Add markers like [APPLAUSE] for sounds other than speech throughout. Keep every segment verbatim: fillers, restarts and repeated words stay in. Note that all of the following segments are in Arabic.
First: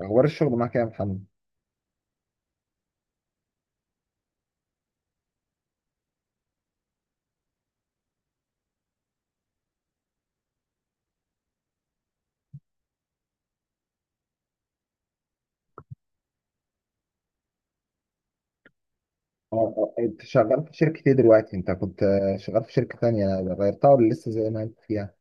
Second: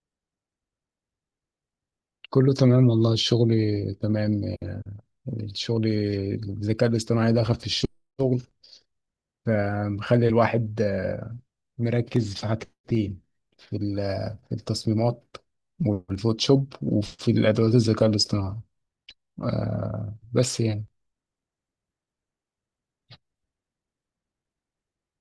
اخبار الشغل معاك إيه يا محمد؟ كله تمام والله الشغل تمام. الشغل الذكاء الاصطناعي دخل في الشغل فمخلي الواحد آه، مركز في حاجتين في ال- في التصميمات والفوتوشوب وفي الأدوات الذكاء الاصطناعي اه آه، آه، انت بس شغال في يعني شركة ايه دلوقتي؟ انت كنت آه، شغال في شركة تانية غيرتها ولا لسه زي ما انت فيها؟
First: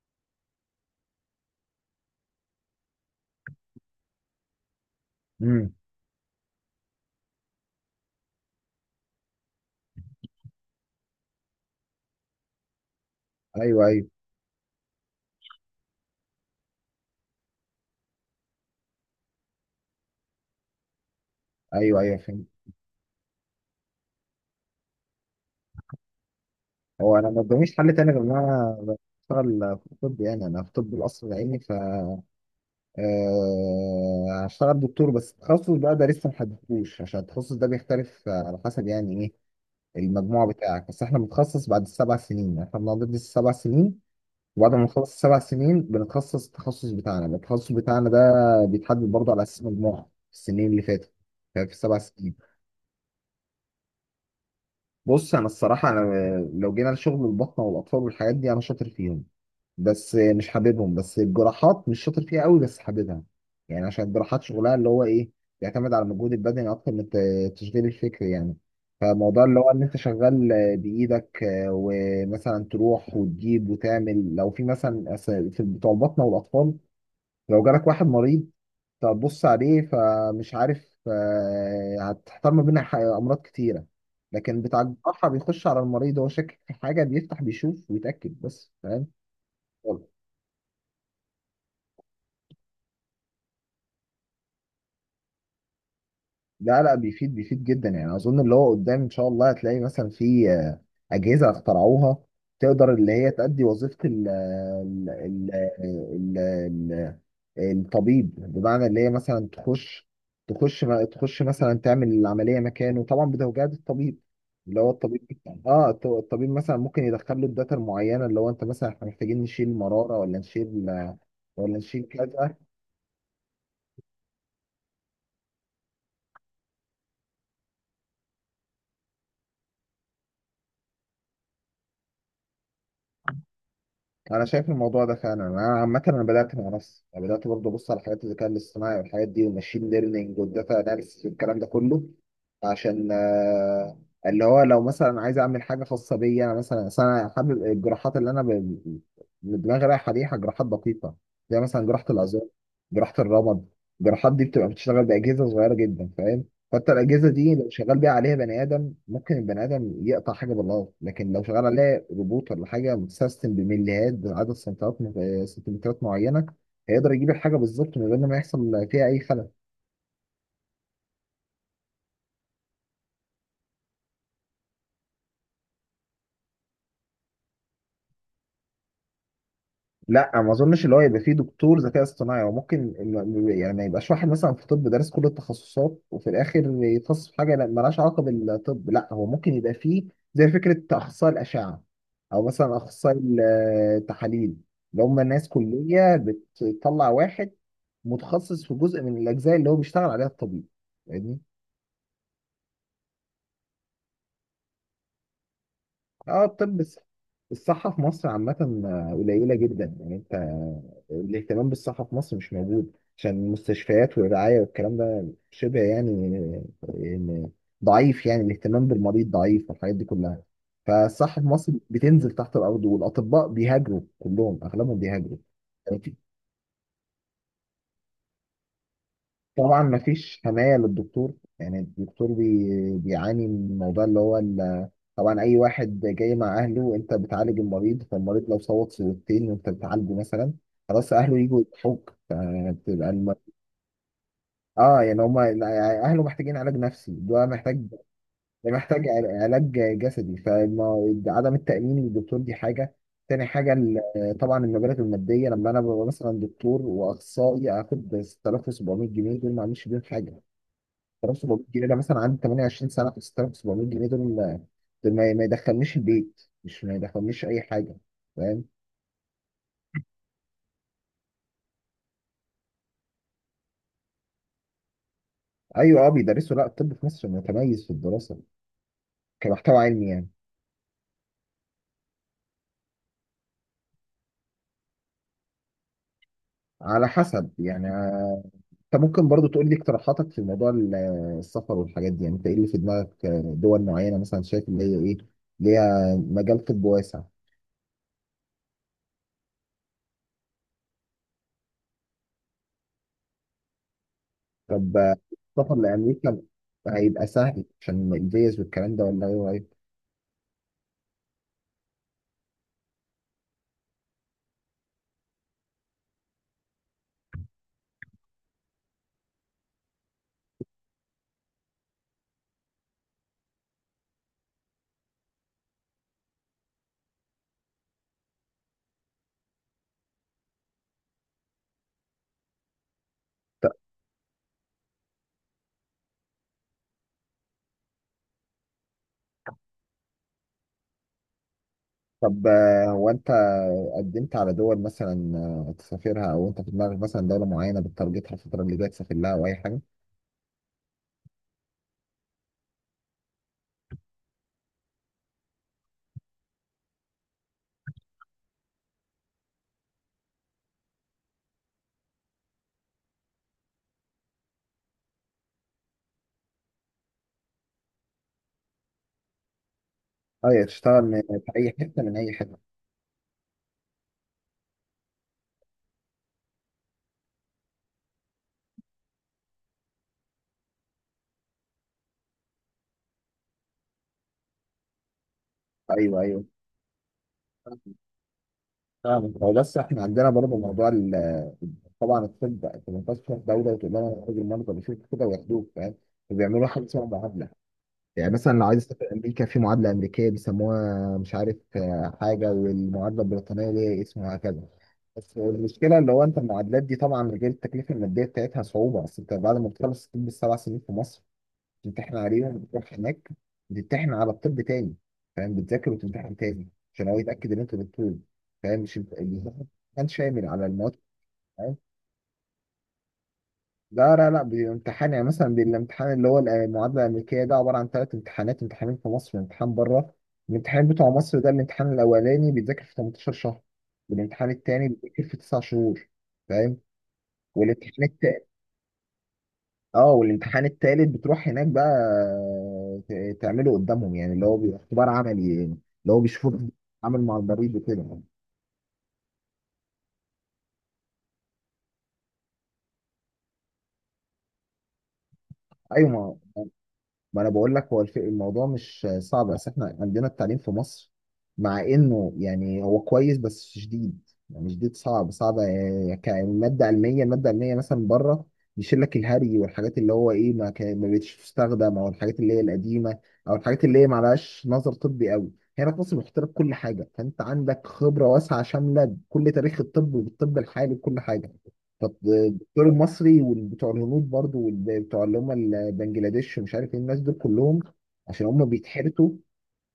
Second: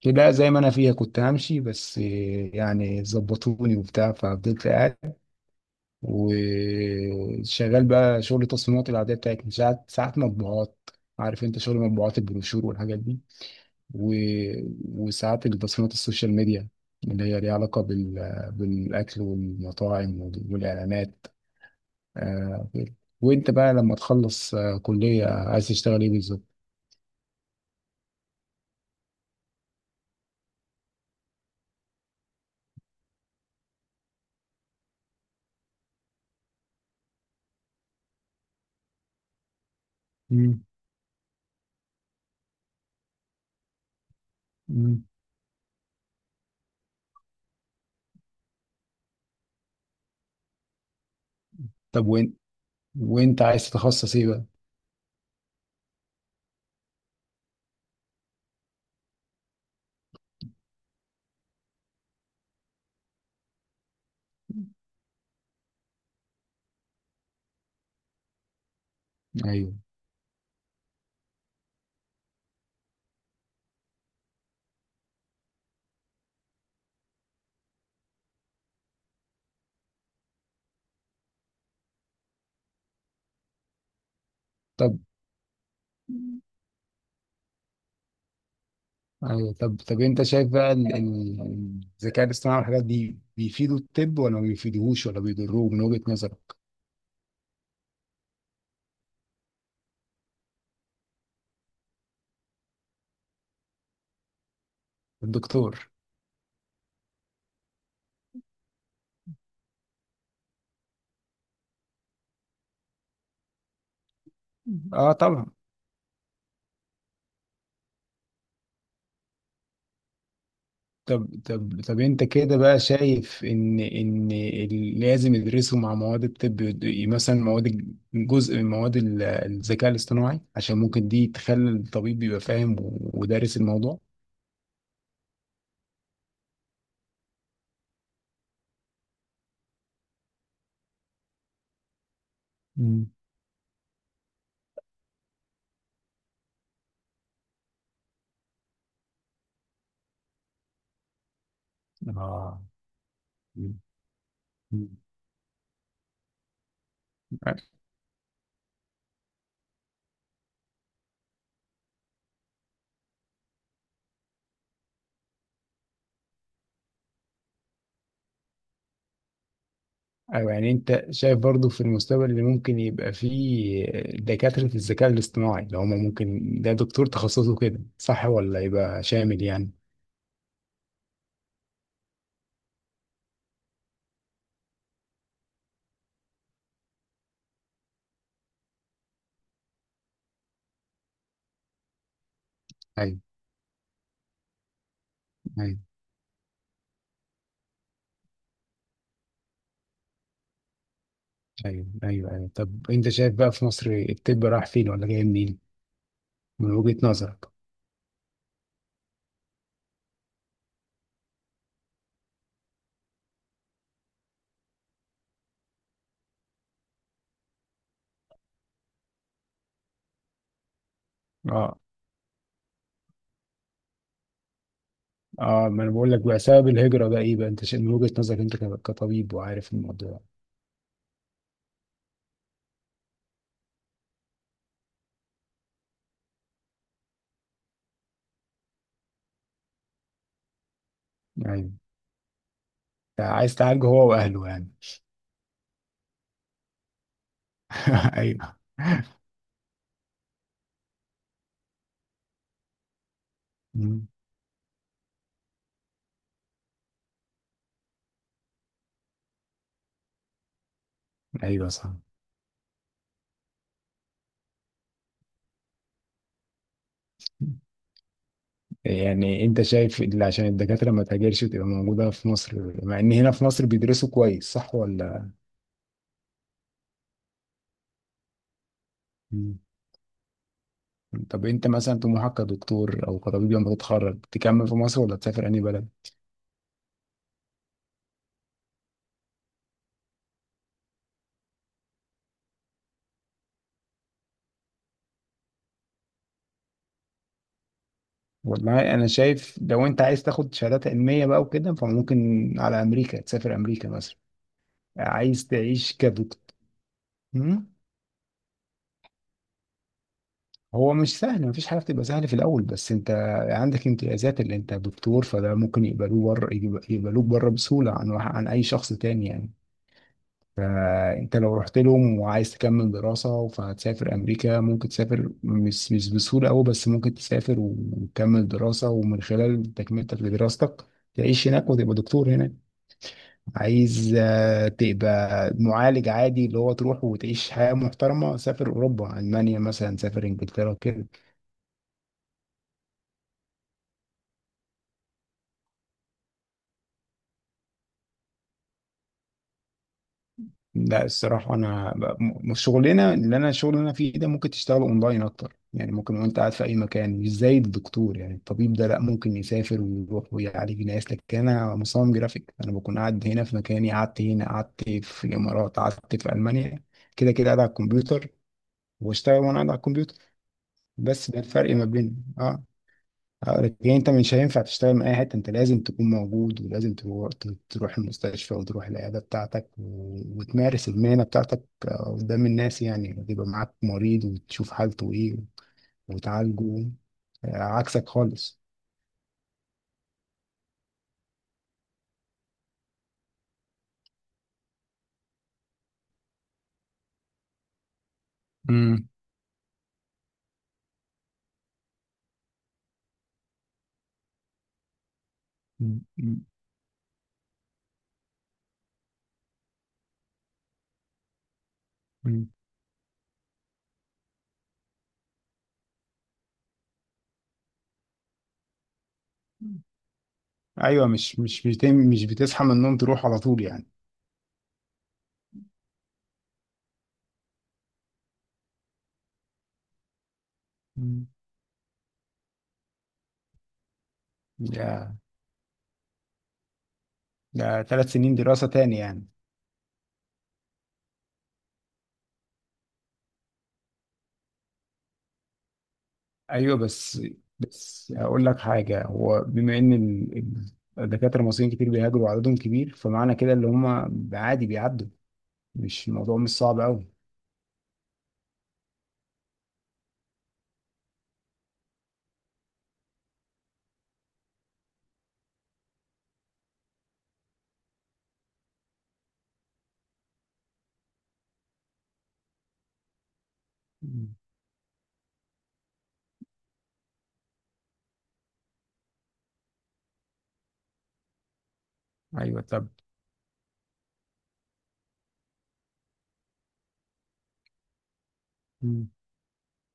كده زي ما أنا فيها كنت همشي بس آه، يعني ظبطوني وبتاع ففضلت قاعد امم وشغال بقى شغل التصميمات العادية بتاعتنا ساعات، ساعات مطبوعات. عارف انت شغل مطبوعات البروشور والحاجات دي ايوه ايوه و... وساعات التصميمات السوشيال ميديا اللي هي ليها علاقة بال... بالأكل والمطاعم وال- والإعلانات. ايوه ايوه فهمت. آه، وأنت بقى لما تخلص آه، كلية عايز تشتغل إيه بالظبط؟ هو انا ما قداميش حل تاني غير ان انا بشتغل في الطب، يعني انا في طب القصر العيني. ف آه، هشتغل دكتور، بس التخصص بقى ده لسه ما حددتوش، عشان التخصص ده بيختلف آه، على حسب يعني ايه المجموع مم. بتاعك. بس احنا بنتخصص بعد السبع سنين، احنا بندرس السبع سنين، وبعد ما مم. نخلص السبع سنين بنتخصص. التخصص بتاعنا، التخصص بتاعنا ده بيتحدد برضه على اساس مجموعة في السنين اللي فاتت، يعني في السبع طب وين سنين وأنت عايز تتخصص إيه بقى؟ بص انا الصراحة انا لو جينا لشغل البطنة والاطفال والحاجات دي انا شاطر فيهم بس مش حاببهم. بس الجراحات مش شاطر فيها قوي بس حاببها، يعني عشان الجراحات شغلها اللي هو ايه، بيعتمد على المجهود البدني اكتر من التشغيل الفكري يعني. فموضوع اللي هو أيوه ان انت شغال بايدك، آه، ومثلا تروح وتجيب وتعمل، لو في مثلا أس- في بتوع البطنه والاطفال، لو جالك واحد مريض تبص عليه فمش عارف، آه، هتحتار ما بين ح- امراض كتيره. لكن بتاع طب الجراحه بيخش على المريض هو شاكك في حاجه، بيفتح بيشوف ويتاكد بس، فاهم؟ أيوه طب. طب أنت شايف بقى ال- ال- الذكاء الاصطناعي والحاجات دي بيفيدوا الطب ولا ما بيفيدوهوش ولا بيضروه من وجهة نظرك؟ لا لا، بيفيد بيفيد جدا. يعني اظن اللي هو قدام ان شاء الله هتلاقي مثلا في آه، اجهزه اخترعوها تقدر اللي هي تأدي وظيفه ال ال الدكتور. ال ال ال- الطبيب، بمعنى اللي هي مثلا تخش، تخش ما تخش، مثلا تعمل العمليه مكانه، طبعا بتوجيهات الطبيب اللي هو آه الطبيب. طبعا. اه الط- الطبيب مثلا ممكن يدخل له الداتا المعينه، اللي هو انت مثلا احنا محتاجين نشيل مراره ولا نشيل، طب ولا طب طب نشيل انت كذا. كده بقى شايف ان ان ال- لازم يدرسوا مع مواد الطب يد- مثلا مواد الج- جزء من مواد ال- الذكاء الاصطناعي عشان ممكن دي تخلي الطبيب يبقى فاهم و- ودارس الموضوع. انا شايف الموضوع ده فعلا. انا عامه انا بدات مع نفسي، انا بدات برضه ابص على حاجات الذكاء الاصطناعي والحاجات دي، والماشين ليرنينج والداتا اناليسيس والكلام ده كله، مم. عشان آه، اللي هو لو مثلا عايز اعمل حاجه خاصه بيا. انا مثلا أصل انا حابب الجراحات اللي انا ب- اللي دماغي رايحه عليها، جراحات دقيقه، زي مثلا جراحه العظام، آه. جراحه الرمد. مم. الجراحات دي بتبقى مم. بتشتغل باجهزه صغيره جدا، فاهم؟ حتى الاجهزه دي لو شغال بيها، عليها بني ادم ممكن البني ادم يقطع حاجه بالغلط، لكن لو شغال عليها روبوت ولا حاجه متسيستم بمليات بعدد سنتيمترات، آه، سنتيمترات معينه، هيقدر يجيب الحاجه بالظبط من غير ما يحصل فيها اي خلل. ايوه يعني انت شايف برضو في المستقبل اللي ممكن يبقى فيه دكاترة الذكاء الاصطناعي اللي هما ممكن ده دكتور تخصصه كده، صح ولا يبقى شامل يعني؟ لا ما اظنش اللي هو يبقى فيه دكتور ذكاء اصطناعي. هو ممكن ال- يعني ما يبقاش واحد مثلا في طب دارس كل التخصصات وفي الاخر يتخصص في حاجه لا- مالهاش علاقه بالطب. لا هو ممكن يبقى فيه زي فكره اخصائي الاشعه، او مثلا اخصائي أيوه. ال- التحاليل، اللي هم ناس أيوه. كليه بتطلع واحد متخصص في جزء من الاجزاء اللي هو بيشتغل عليها الطبيب، فاهمني؟ ايوه، ايوه، ايوه. طب انت شايف بقى في مصر الطب راح فين ولا جاي منين اه من الطب وجهة الص- نظرك؟ الصحة في مصر عامة آه، قليلة جدا. يعني انت آه، الاهتمام بالصحة في مصر مش موجود، عشان المستشفيات والرعاية والكلام ده شبه يعني آه، آه، ضعيف. يعني الاهتمام بالمريض ضعيف والحاجات دي كلها. فالصحة في مصر اه. بتنزل تحت الأرض، والأطباء بيهاجروا كلهم، أغلبهم بيهاجروا. اه، ما انا بقول لك بقى سبب الهجرة ده ايه بقى؟ انت شايف من وجهة نظرك انت ك- كطبيب وعارف طبعا الموضوع. مفيش حماية للدكتور. يعني الدكتور بي... بيعاني من الموضوع اللي هو ال... طبعا أي واحد جاي مع أهله، وأنت بتعالج المريض، فالمريض لو صوت صوتين وأنت بتعالجه مثلا، خلاص أهله يجوا ايوه. يضحوك، فبتبقى أنت الم... عايز تعالجه هو واهله يعني. آه، يعني هما يعني أهله محتاجين علاج نفسي، ده محتاج، [LAUGHS] ايوه. ده محتاج عل- علاج جسدي. فعدم التأمين للدكتور دي حاجة. تاني حاجة ال- مم. طبعا المبالغ المادية. لما أنا ببقى مثلا دكتور وأخصائي آخد ستة آلاف وسبعمية جنيه، دول ما أعملش بيهم حاجة. 3700 ايوه جنيه صح. ده مثلا عندي ثمانية وعشرين سنه، ستة آلاف وسبعمية جنيه دول، دول ما ما يدخلنيش البيت، مش ما يدخلنيش اي حاجه، فاهم؟ يعني انت شايف اللي عشان الدكاترة ما تهاجرش وتبقى موجودة في مصر، مع ان هنا في مصر بيدرسوا كويس صح ولا؟ ايوه اه بيدرسوا. لا الطب في مصر متميز في الدراسه مم. كمحتوى علمي يعني. طب انت مثلا طموحك كدكتور او كطبيب لما تتخرج تكمل في مصر ولا تسافر اي بلد؟ على حسب يعني، آه، انت ممكن برضو تقول لي اقتراحاتك في موضوع ال- السفر والحاجات دي. يعني انت ايه اللي في دماغك، آه، دول معينه مثلا شايف اللي هي ايه ليها مجال طب واسع؟ والله انا شايف لو انت عايز تاخد شهادات علميه بقى وكده فممكن على امريكا، تسافر امريكا مثلا. طب، آه، عايز السفر تعيش كدكتور. لامريكا هيبقى سهل مم؟ عشان الفيز والكلام ده، ولا ايه رأيك؟ هو مش سهل، مفيش حاجه بتبقى سهله في الاول، بس انت عندك امتيازات اللي انت دكتور فده ممكن يقبلوه بره، يقبلوك بره بسهوله عن واحد- عن اي شخص تاني يعني. فانت لو رحت لهم وعايز تكمل دراسه فهتسافر امريكا، ممكن تسافر، مش مش بسهوله قوي بس ممكن تسافر وتكمل دراسه، ومن خلال تكملتك لدراستك تعيش هناك وتبقى دكتور هناك. عايز آه، تبقى معالج عادي اللي هو تروح وتعيش حياة محترمة، سافر أوروبا، ألمانيا مثلا، سافر إنجلترا كده. طب آه، هو انت قدمت على دول مثلا، آه، تسافرها، او انت في دماغك مثلا دوله معينه بتترجتها الفتره اللي جايه تسافر لها او اي حاجه؟ لا الصراحة أنا ب- م- شغلنا اللي أنا الشغل اللي أنا فيه ده ممكن تشتغل أونلاين أكتر يعني، ممكن وأنت قاعد في أي مكان، مش زي الدكتور يعني، الطبيب ده لا ممكن يسافر ويروح ويعالج ناس، لكن أنا مصمم جرافيك أنا بكون قاعد هنا في مكاني، قعدت هنا، قعدت في الإمارات، قعدت في ألمانيا، كده كده قاعد على الكمبيوتر واشتغل وأنا قاعد على الكمبيوتر. ايوه تشتغل من بس ده في اي الفرق ما حته، من بين اي حته. اه، هقولك إيه، انت مش هينفع تشتغل من اي حته، انت لازم تكون موجود ولازم تروح، تروح المستشفى وتروح العياده بتاعتك و- وتمارس المهنه بتاعتك آه، قدام الناس يعني، يبقى معاك مريض وتشوف حالته ايه ايوه ايوه وتعالجه. آه، عكسك خالص. فاهمك. هو بس احنا عندنا برضه موضوع ال- طبعا الطب انت ما ينفعش تروح دوله وتقول لهم انا راجل مرضى بيشوفوا كده وياخدوك، فاهم؟ بيعملوا حاجه اسمها معادله. يعني مثلا لو عايز اسافر مم. امريكا، في معادله امريكيه بيسموها مش عارف آه، حاجه، والمعادله البريطانيه ليها اسم، وهكذا. بس المشكله مم. اللي هو انت مم. المعادلات دي، طبعا غير التكلفه الماديه بتاعتها، صعوبه. اصل انت بعد ما بتخلص الطب السبع سنين في مصر، بتمتحن مم. عليهم، بتروح هناك بتمتحن على الطب تاني، فاهم؟ بتذاكر وتمتحن تاني عشان هو يتاكد ان انت دكتور. فاهم؟ مش الامتحان كان شامل على المواد؟ ايوه، مش مش بت- مش بتصحى من النوم تروح على طول يعني. لا لا لا، بامتحان. يعني مثلا بالامتحان اللي هو المعادلة الأمريكية، ده عبارة عن ثلاث امتحانات، امتحانين في مصر وامتحان بره. الامتحان بتاع مم. مصر ده الامتحان الأولاني بيتذاكر في تمنتاشر شهر، والامتحان التاني ده بيتذاكر في تسعة شهور، فاهم؟ ده والامتحان ثلاث سنين التالت، دراسه تاني يعني. اه والامتحان التالت بتروح هناك بقى ت- تعمله قدامهم، يعني اللي هو بيبقى اختبار عملي يعني، اللي هو بيشوفوك ايوه بتتعامل بس، مع المريض وكده بس يعني. هقول لك حاجه، هو بما ان ال- ال- الدكاتره المصريين كتير بيهاجروا وعددهم كبير فمعنى كده اللي هم عادي بيعدوا، ايوه مش ما الموضوع مش صعب قوي. ما انا بقول لك، هو الف- الموضوع مش صعب، بس احنا عندنا التعليم في مصر مع انه يعني هو كويس بس شديد، يعني شديد صعب صعب، آه، يعني كمادة علمية، المادة العلمية مثلا بره بيشيل لك الهري والحاجات اللي هو ايه ما, كان- ما بقتش تستخدم، او الحاجات اللي هي القديمة، او الحاجات اللي هي ما لهاش نظر طبي قوي. هنا في مصر بيحط لك كل حاجة، فانت عندك خبرة واسعة شاملة بكل تاريخ الطب وبالطب الحالي وكل حاجة. ايوه الدور طب. المصري وبتوع الهنود برضو وبتوع اللي هم البنجلاديش ومش عارف ايه الناس دول كلهم، عشان هم مم. بيتحرسوا،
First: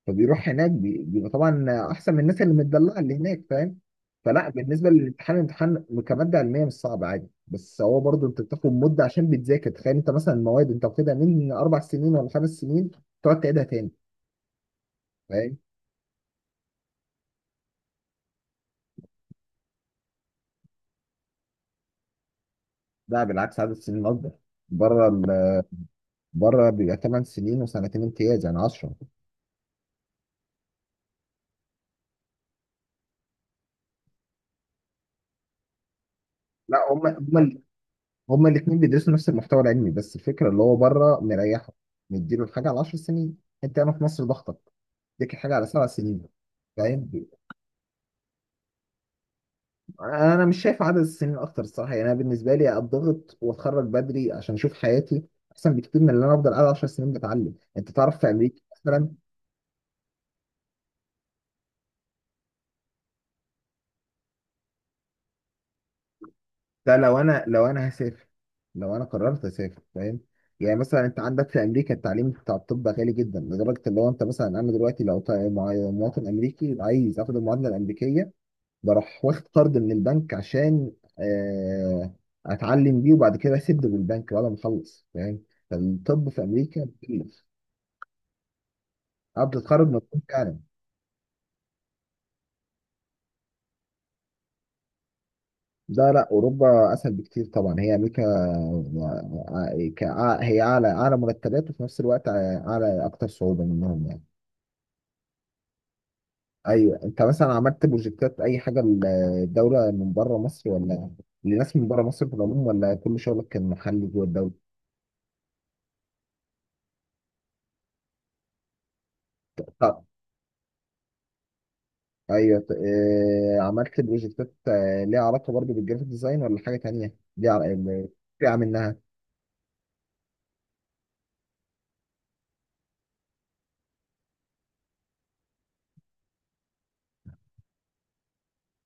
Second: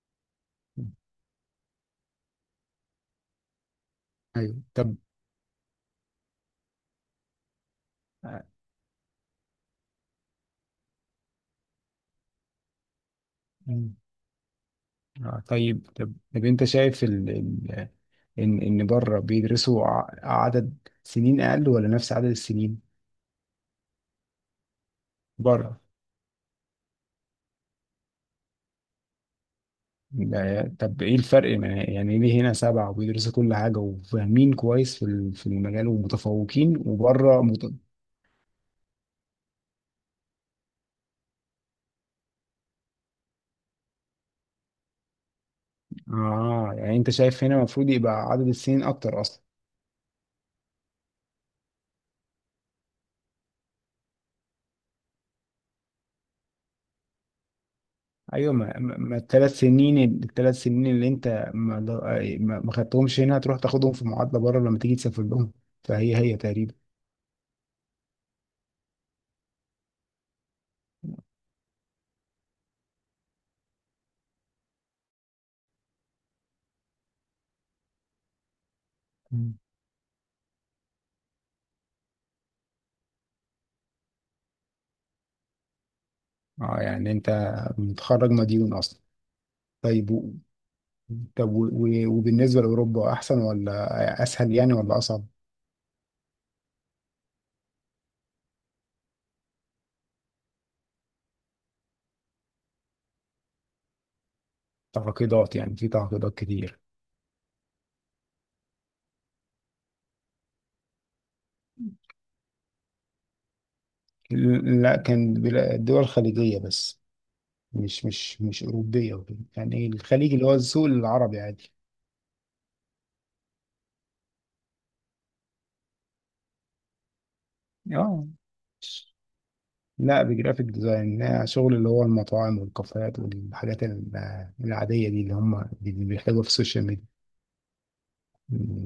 فبيروح هناك بي- بيبقى طبعا احسن من الناس اللي متدلعه اللي هناك، فاهم؟ فلا ايوه بالنسبه طب. للامتحان، الامتحان كماده علميه مش صعب، عادي، بس هو برضو انت آه، بتاخد مده عشان بتذاكر. تخيل انت مثلا المواد انت واخدها من اربع سنين ولا خمس سنين، تقعد تعيدها تاني. مم. آه، فاهم؟ طيب. طب طب انت شايف ال... ال... ان ان بره بيدرسوا ع- عدد سنين اقل ولا نفس عدد السنين؟ لا بالعكس عدد السنين اكبر بره. ال... بره. بره بيبقى ثماني سنين وسنتين امتياز، يعني عشر. ده- طب ايه الفرق ما- يعني ليه هنا سبعة وبيدرسوا كل حاجة وفاهمين كويس في ال- في المجال لا ومتفوقين هم وبره هم مت... هما الاثنين بيدرسوا نفس المحتوى العلمي، بس الفكره اللي هو بره مريحه، مديله الحاجه على عشر سنين. انت هنا في مصر ضغطك اديك الحاجه على سبع سنين، اه يعني انت فاهم؟ شايف هنا المفروض يبقى عدد السنين اكتر اصلا. انا مش شايف عدد السنين اكتر الصراحه. يعني انا بالنسبه لي اتضغط واتخرج بدري عشان اشوف حياتي، احسن بكتير من ان انا افضل قاعد عشر سنين بتعلم. انت تعرف في ايوه امريكا ما, ما مثلا، ما الثلاث سنين، الثلاث سنين اللي انت ما, ما ما خدتهمش هنا هتروح تاخدهم في معادلة بره لما تيجي تسافر لهم فهي هي تقريبا. لا لو انا لو انا هسافر، لو انا قررت اسافر فاهم، يعني مثلا انت عندك في امريكا التعليم بتاع الطب غالي جدا، لدرجه ان هو انت مثلا انا دلوقتي لو طا- مع- مواطن امريكي عايز اخد المعادله الامريكيه، بروح واخد مم. قرض من البنك عشان آه، اتعلم بيه، وبعد كده اسد بالبنك بعد ما اخلص، فاهم؟ فالطب في اه امريكا يعني انت بتكلف متخرج مديون اصلا. قبل تتخرج، طيب مطلوب و... فعلا. طب و... و- وبالنسبة لأوروبا احسن ولا اسهل يعني ولا اصعب؟ لا لا، اوروبا اسهل بكتير طبعا. هي امريكا كع- هي اعلى، اعلى مرتبات، وفي نفس الوقت اعلى اكتر صعوبه منهم يعني. تعقيدات يعني، في تعقيدات كتير. ايوه انت مثلا عملت بروجكتات اي حاجه للدوله من بره مصر، ولا لناس من بره مصر في العموم، ولا كل شغلك كان محلي جوه الدوله؟ لا كان بلا- الدول الخليجية بس، مش مش مش أوروبية وكده يعني، طب الخليج اللي هو السوق العربي عادي. ايوه ط- آه، عملت بروجكتات آه، ليها علاقه برضه بالجرافيك ديزاين، ولا حاجه تانيه ليها عل- اه. فرقه منها؟ لا بجرافيك ديزاين، لا، شغل اللي هو المطاعم والكافيهات والحاجات ال- العادية دي اللي هم اللي بيحتاجوها في السوشيال ميديا.